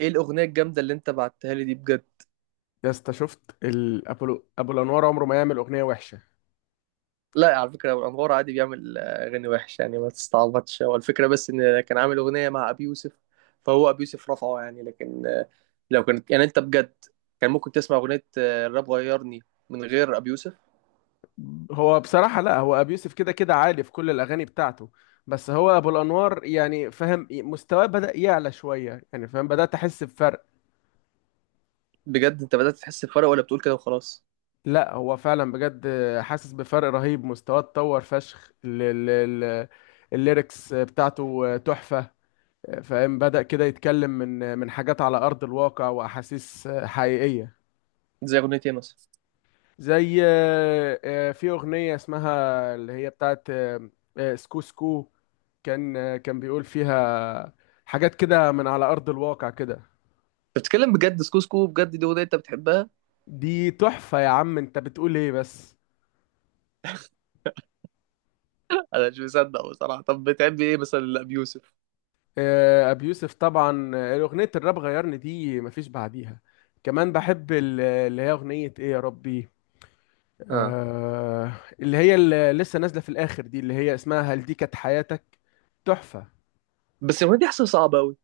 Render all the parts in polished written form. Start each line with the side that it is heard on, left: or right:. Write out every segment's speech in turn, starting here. right: ايه الاغنيه الجامده اللي انت بعتها لي دي بجد؟
left: يا اسطى شفت الابولو ابو الانوار عمره ما يعمل اغنيه وحشه.
right: لا على فكره، ابو انوار عادي بيعمل اغاني وحش، يعني ما تستعبطش. هو الفكره بس ان كان عامل اغنيه مع ابي يوسف، فهو ابي يوسف رفعه يعني. لكن لو كانت يعني انت بجد كان ممكن تسمع اغنيه الراب غيرني من غير ابي يوسف.
left: هو بصراحه، لا هو ابو يوسف كده كده عالي في كل الاغاني بتاعته، بس هو ابو الانوار يعني فاهم مستواه بدا يعلى شويه، يعني فاهم بدات احس بفرق.
right: بجد انت بدات تحس بفرق ولا بتقول كده وخلاص؟
left: لا هو فعلا بجد حاسس بفرق رهيب، مستواه اتطور فشخ، ال- الليركس بتاعته تحفه. فاهم بدأ كده يتكلم من حاجات على أرض الواقع وأحاسيس حقيقية.
right: زي اغنيه ايه مثلا؟
left: زي في أغنية اسمها، اللي هي بتاعت سكو سكو، كان بيقول فيها حاجات كده من على أرض الواقع كده.
right: أنت بتتكلم بجد؟ سكو سكو بجد دي اغنيه انت بتحبها؟
left: دي تحفة يا عم، انت بتقول ايه بس؟
right: انا مش مصدق بصراحه. طب بتحب ايه مثلا لابي يوسف؟
left: أبي يوسف طبعا، أغنية الراب غيرني دي مفيش بعديها. كمان بحب اللي هي أغنية ايه يا ربي،
right: اه.
left: آه، اللي هي اللي لسه نازلة في الآخر دي، اللي هي اسمها هل دي كانت حياتك. تحفة.
right: بس الاغنيه دي حاسسها صعبه قوي.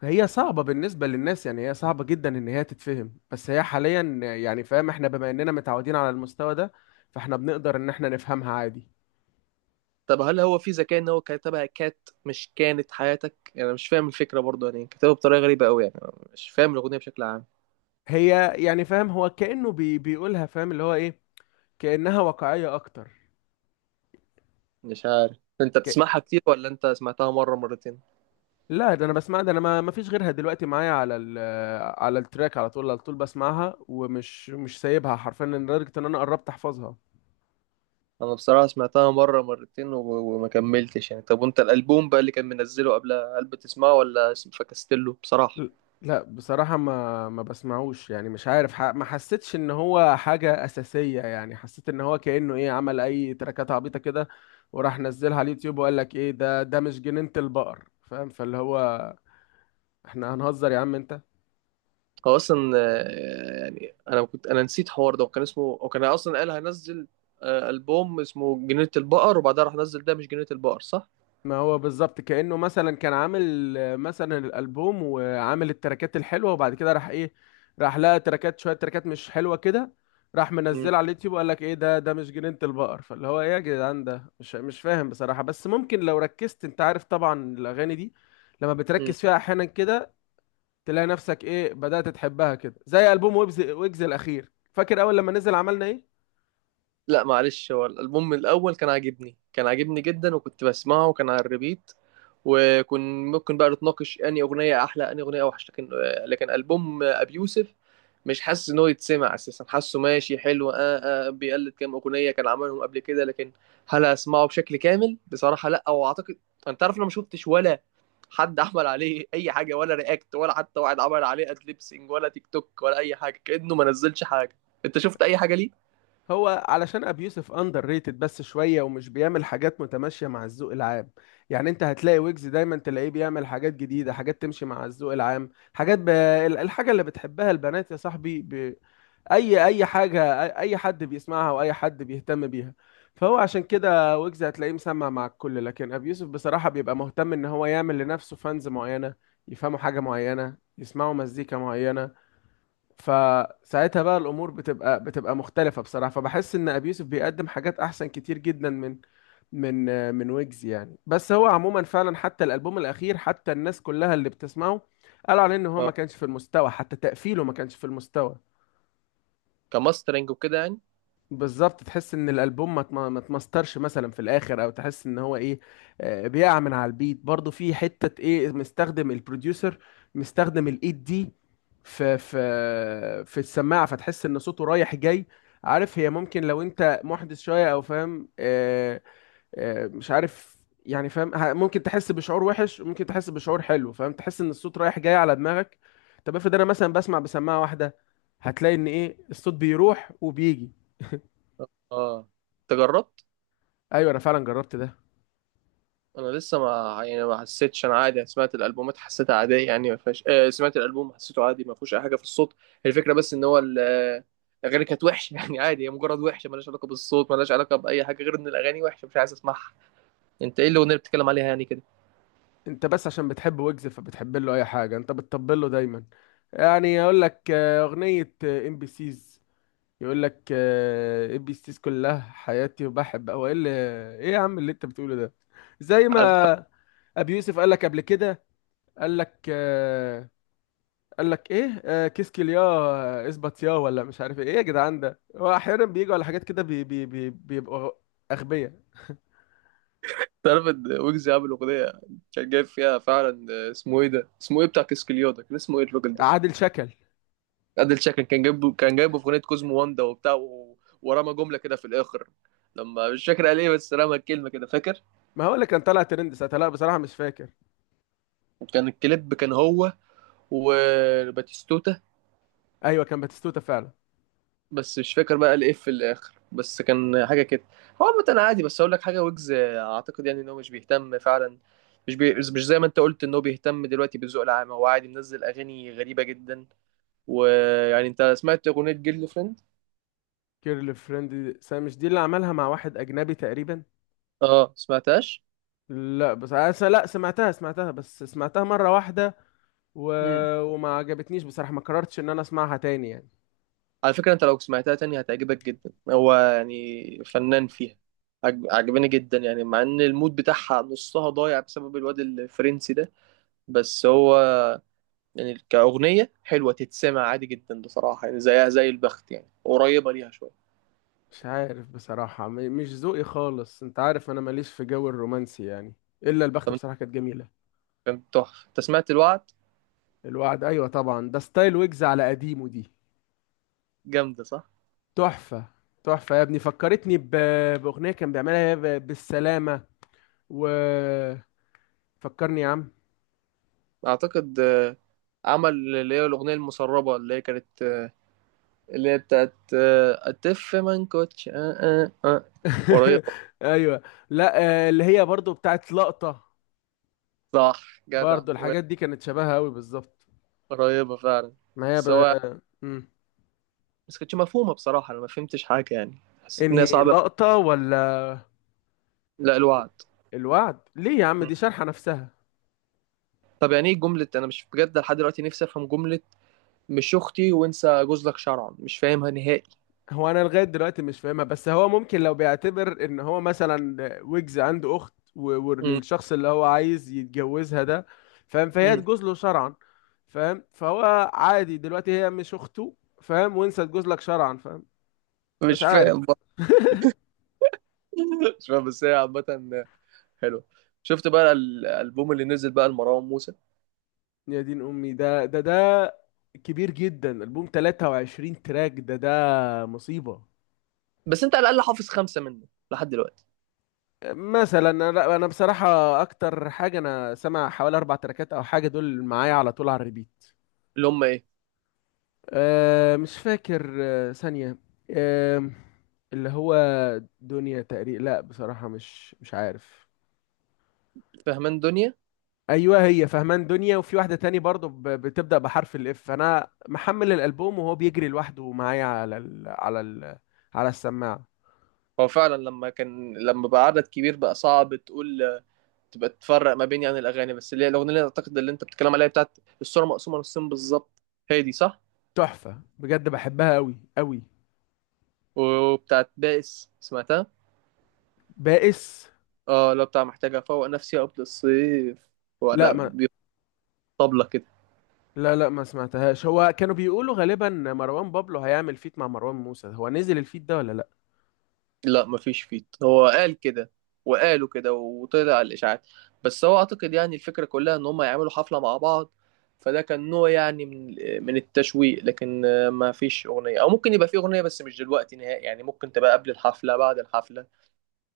left: هي صعبة بالنسبة للناس، يعني هي صعبة جدا إن هي تتفهم، بس هي حاليا يعني فاهم إحنا بما إننا متعودين على المستوى ده، فإحنا بنقدر إن إحنا نفهمها عادي.
right: طب هل هو في ذكاء ان هو كتبها كات مش كانت حياتك؟ يعني أنا مش فاهم الفكره برضه، يعني كتبها بطريقه غريبه قوي، يعني أنا مش فاهم الاغنيه بشكل عام.
left: هي يعني فاهم هو كأنه بيقولها، فاهم اللي هو إيه، كأنها واقعية أكتر.
right: مش عارف، انت
left: ك...
right: بتسمعها كتير ولا انت سمعتها مره مرتين؟
left: لا ده أنا بسمع، ده أنا ما فيش غيرها دلوقتي معايا على التراك، على طول على طول بسمعها، ومش مش سايبها حرفيا لدرجة إن أنا قربت أحفظها.
right: انا بصراحه سمعتها مره مرتين وما كملتش يعني. طب وانت الالبوم بقى اللي كان منزله قبلها، هل بتسمعه ولا فكست له بصراحه؟
left: ل- لا بصراحة ما بسمعوش، يعني مش عارف، ما حسيتش ان هو حاجة اساسية، يعني حسيت ان هو كأنه ايه، عمل اي تراكات عبيطة كده وراح نزلها على اليوتيوب وقال لك ايه ده، ده مش جنينة البقر، فاهم، فاللي هو احنا هنهزر يا عم انت؟
right: هو اصلا يعني انا كنت نسيت حوار ده، وكان اسمه، وكان اصلا قال هنزل البوم اسمه جنينه البقر، وبعدها راح نزل ده مش جنينه البقر، صح؟
left: ما هو بالظبط كأنه مثلا كان عامل مثلا الألبوم وعامل التراكات الحلوة، وبعد كده راح ايه، راح لقى تراكات، شوية تراكات مش حلوة كده، راح منزلها على اليوتيوب وقال لك ايه ده، ده مش جنينة البقر، فاللي هو ايه يا جدعان، ده مش فاهم بصراحة، بس ممكن لو ركزت، انت عارف طبعا الأغاني دي لما بتركز فيها أحيانا كده تلاقي نفسك ايه، بدأت تحبها كده، زي ألبوم ويجز الأخير، فاكر أول لما نزل عملنا ايه؟
right: لا معلش، هو الالبوم الاول كان عاجبني، كان عاجبني جدا وكنت بسمعه وكان على الريبيت، وكن ممكن بقى نتناقش اني اغنيه احلى اني اغنيه اوحش، لكن لكن البوم ابي يوسف مش حاسس ان هو يتسمع اساسا. حاسه ماشي حلو، بيقلد كام اغنيه كان عملهم قبل كده، لكن هل اسمعه بشكل كامل بصراحه لا. واعتقد انت عارف، انا ما شفتش ولا حد عمل عليه اي حاجه، ولا رياكت، ولا حتى واحد عمل عليه ادليبسينج، ولا تيك توك، ولا اي حاجه. كانه ما نزلش حاجه. انت شفت اي حاجه ليه؟
left: هو علشان ابي يوسف اندر ريتد بس شويه، ومش بيعمل حاجات متماشيه مع الذوق العام، يعني انت هتلاقي ويجز دايما تلاقيه بيعمل حاجات جديده، حاجات تمشي مع الذوق العام، حاجات الحاجه اللي بتحبها البنات يا صاحبي، اي حاجه، أي حد بيسمعها واي حد بيهتم بيها. فهو عشان كده ويجز هتلاقيه مسمع مع الكل، لكن ابي يوسف بصراحه بيبقى مهتم ان هو يعمل لنفسه فانز معينه، يفهموا حاجه معينه، يسمعوا مزيكا معينه، فساعتها بقى الامور بتبقى مختلفه بصراحه، فبحس ان ابي يوسف بيقدم حاجات احسن كتير جدا من من ويجز يعني. بس هو عموما فعلا حتى الالبوم الاخير، حتى الناس كلها اللي بتسمعه قالوا عليه ان هو ما كانش في المستوى، حتى تقفيله ما كانش في المستوى.
right: كماسترنج وكده يعني.
left: بالظبط تحس ان الالبوم ما اتمسترش مثلا في الاخر، او تحس ان هو ايه، بيقع من على البيت برضه في حته ايه، مستخدم البروديوسر، مستخدم الايد دي في السماعه، فتحس ان صوته رايح جاي. عارف، هي ممكن لو انت محدث شويه، او فاهم مش عارف، يعني فاهم ممكن تحس بشعور وحش، وممكن تحس بشعور حلو، فاهم تحس ان الصوت رايح جاي على دماغك. طب افرض انا مثلا بسمع بسماعه واحده، هتلاقي ان ايه، الصوت بيروح وبيجي.
right: اه، انت جربت؟
left: ايوه انا فعلا جربت ده.
right: انا لسه ما يعني ما حسيتش، انا عادي سمعت الالبومات حسيتها عاديه، يعني ما فيهاش سمعت الالبوم حسيته عادي، ما فيهوش اي حاجه في الصوت. الفكره بس ان هو الاغاني كانت وحشه يعني، عادي، هي مجرد وحشه، مالهاش علاقه بالصوت، مالهاش علاقه باي حاجه غير ان الاغاني وحشه، مش عايز اسمعها. انت ايه الاغنيه اللي بتتكلم عليها يعني كده؟
left: انت بس عشان بتحب ويجز فبتحب له اي حاجه، انت بتطبل له دايما، يعني يقول لك اغنيه ام بي سيز، يقول لك ام بي سيز كلها حياتي وبحب، او ايه اللي، ايه يا عم اللي انت بتقوله ده؟ زي
right: عارف
left: ما ابي يوسف قال لك قبل كده، قال لك آه، قال لك ايه، كيس كليا، اثبت يا ولا، مش عارف ايه، ايه يا جدعان ده، هو احيانا بيجوا على حاجات كده بي بي بي بيبقوا اغبياء.
right: تعرف ان ويجز عامل اغنيه كان جايب فيها فعلا اسمه ايه ده، اسمه ايه بتاع كسكليودا، كان اسمه ايه الراجل ده؟
left: عادل شكل.
right: ادل شكل. كان جايبه، كان جايبه في اغنيه كوزمو واندا وبتاع ورمى جمله كده في الاخر. لما مش فاكر قال ايه، بس رمى الكلمه كده فاكر.
left: ما هو اللي كان طالع ترند ساعتها، لا بصراحه مش فاكر.
right: وكان الكليب كان هو وباتيستوتا.
left: ايوه كان باتيستوتا فعلا.
right: بس مش فاكر بقى قال ايه في الاخر، بس كان حاجه كده. هو عامه انا عادي، بس اقول لك حاجه، ويجز اعتقد يعني ان هو مش بيهتم فعلا. مش زي ما انت قلت ان هو بيهتم دلوقتي بالذوق العام. هو عادي منزل اغاني غريبه جدا. ويعني انت سمعت اغنيه جيرل فريند؟
left: كيرل فريند، مش دي اللي عملها مع واحد اجنبي تقريبا؟
right: اه، سمعتهاش.
left: لا بس، لا سمعتها، سمعتها بس سمعتها مره واحده و...
right: مم.
left: وما عجبتنيش بصراحه، ما قررتش ان انا اسمعها تاني يعني.
right: على فكرة انت لو سمعتها تاني هتعجبك جدا، هو يعني فنان فيها. عجباني جدا يعني، مع ان المود بتاعها نصها ضايع بسبب الواد الفرنسي ده. بس هو يعني كأغنية حلوة تتسمع عادي جدا بصراحة، يعني زيها زي البخت، يعني قريبة ليها شوية.
left: مش عارف بصراحه، مش ذوقي خالص، انت عارف انا ماليش في جو الرومانسي يعني، الا البخت
right: طب انت
left: بصراحه كانت جميله.
right: كان تحفة، انت سمعت الوعد؟
left: الوعد، ايوه طبعا ده ستايل ويجز على قديمه دي،
right: جامدة، صح؟
left: تحفه. تحفه يا ابني، فكرتني باغنيه كان بيعملها بالسلامه، و فكرني يا عم.
right: اعتقد عمل اللي هي الأغنية المسربة اللي هي كانت اللي هي بتاعت أتف منكوتش آه آه قريبة.
left: ايوه. لا اللي هي برضو بتاعت لقطة،
right: صح جدع،
left: برضو الحاجات دي كانت شبهها قوي بالظبط.
right: قريبة فعلا.
left: ما هي
right: بس هو،
left: مم.
right: بس كانتش مفهومة بصراحة، أنا ما فهمتش حاجة يعني، حسيت إن هي
left: انهي
right: صعبة.
left: لقطة، ولا
right: لا الوعد.
left: الوعد؟ ليه يا عم،
right: م.
left: دي شارحة نفسها.
right: طب يعني إيه جملة، أنا مش بجد لحد دلوقتي نفسي أفهم جملة مش أختي وانسى جوزلك شرعا، مش فاهمها نهائي.
left: هو انا لغاية دلوقتي مش فاهمها، بس هو ممكن لو بيعتبر ان هو مثلا ويجز عنده اخت،
right: م.
left: والشخص اللي هو عايز يتجوزها ده، فاهم، فهي
right: م.
left: تجوز له شرعا، فاهم، فهو عادي دلوقتي هي مش اخته، فاهم، وانسى تجوز لك شرعا، فاهم. مش
right: مش فاهم
left: عارف.
right: بقى. مش فاهم، بس هي عامة حلوة. شفت بقى الألبوم اللي نزل بقى لمروان موسى؟
left: يا دين امي، ده كبير جدا، البوم 23 تراك، ده مصيبة.
right: بس أنت على الأقل حافظ 5 منه لحد دلوقتي.
left: مثلا انا، لا، انا بصراحة اكتر حاجة انا سامع حوالي اربع تراكات او حاجة، دول معايا على طول على الريبيت.
right: اللي هم إيه؟
left: أه مش فاكر، أه ثانية، أه، اللي هو دنيا تقريبا، لا بصراحة مش عارف.
right: فهمان دنيا.
left: ايوه هي فهمان دنيا، وفي واحدة تاني برضو بتبدأ بحرف الاف، انا محمل الالبوم وهو بيجري لوحده معايا على السماعة.
right: هو فعلا لما كان لما بقى عدد كبير بقى صعب تقول، تبقى تفرق ما بين يعني الاغاني. بس اللي هي الاغنيه اللي اعتقد اللي انت بتتكلم عليها بتاعت الصوره مقسومه نصين بالظبط، هي دي، صح؟
left: تحفة بجد بحبها قوي قوي.
right: وبتاعت بائس سمعتها؟
left: بائس،
right: اه لو بتاع محتاجه افوق نفسي قبل الصيف.
left: لا
right: وانا
left: ما،
right: طبلة كده.
left: لا لا ما سمعتهاش. هو كانوا بيقولوا غالبا مروان بابلو هيعمل فيت مع مروان موسى، هو نزل الفيت ده ولا لا؟
right: لا مفيش فيت، هو قال كده وقالوا كده وطلع على الاشاعات. بس هو اعتقد يعني الفكره كلها ان هم يعملوا حفله مع بعض، فده كان نوع يعني من من التشويق. لكن ما فيش اغنيه، او ممكن يبقى في اغنيه بس مش دلوقتي نهائي، يعني ممكن تبقى قبل الحفله بعد الحفله،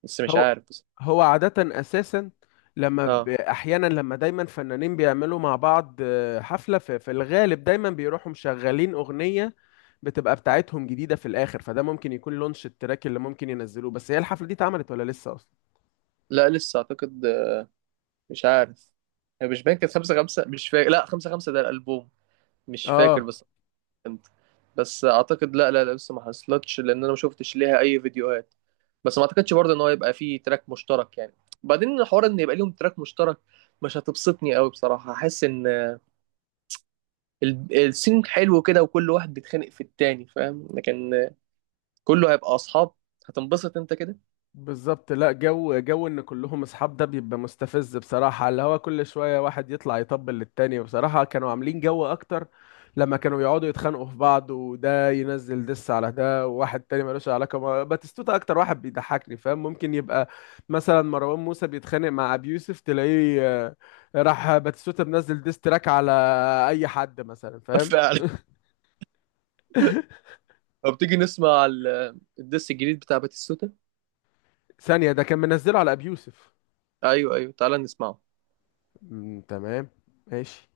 right: بس مش
left: هو
right: عارف.
left: هو عادة اساسا لما
right: اه.
left: احيانا، لما دايما فنانين بيعملوا مع بعض حفلة، في الغالب دايما بيروحوا مشغلين اغنية بتبقى بتاعتهم جديدة في الاخر، فده ممكن يكون لونش التراك اللي ممكن ينزلوه، بس هي الحفلة دي اتعملت ولا لسه اصلا؟
right: لا لسه اعتقد، مش عارف. هي مش باين كانت 5-5، مش فاكر، لا 5-5 ده الألبوم، مش فاكر
left: اه،
right: بس. انت بس اعتقد لا لسه ما حصلتش، لان انا ما شفتش ليها اي فيديوهات. بس ما اعتقدش برضه ان هو يبقى فيه تراك مشترك يعني، بعدين الحوار ان يبقى ليهم تراك مشترك مش هتبسطني قوي بصراحة. احس ان السين حلو كده وكل واحد بيتخانق في التاني، فاهم؟ لكن كله هيبقى اصحاب، هتنبسط انت كده؟
left: بالظبط. لا، جو جو ان كلهم اصحاب ده بيبقى مستفز بصراحة، اللي هو كل شوية واحد يطلع يطبل للتاني، وبصراحة كانوا عاملين جو اكتر لما كانوا يقعدوا يتخانقوا في بعض، وده ينزل دس على ده، وواحد تاني ملوش علاقة، باتيستوتا اكتر واحد بيضحكني، فاهم؟ ممكن يبقى مثلا مروان موسى بيتخانق مع ابي يوسف، تلاقيه راح باتيستوتا منزل ديس تراك على اي حد مثلا، فاهم.
right: فعلا. طب تيجي نسمع الدس الجديد بتاع باتيستوتا؟
left: ثانية، ده كان منزله على ابي يوسف.
right: ايوه ايوه، تعالى نسمعه.
left: مم، تمام. ماشي.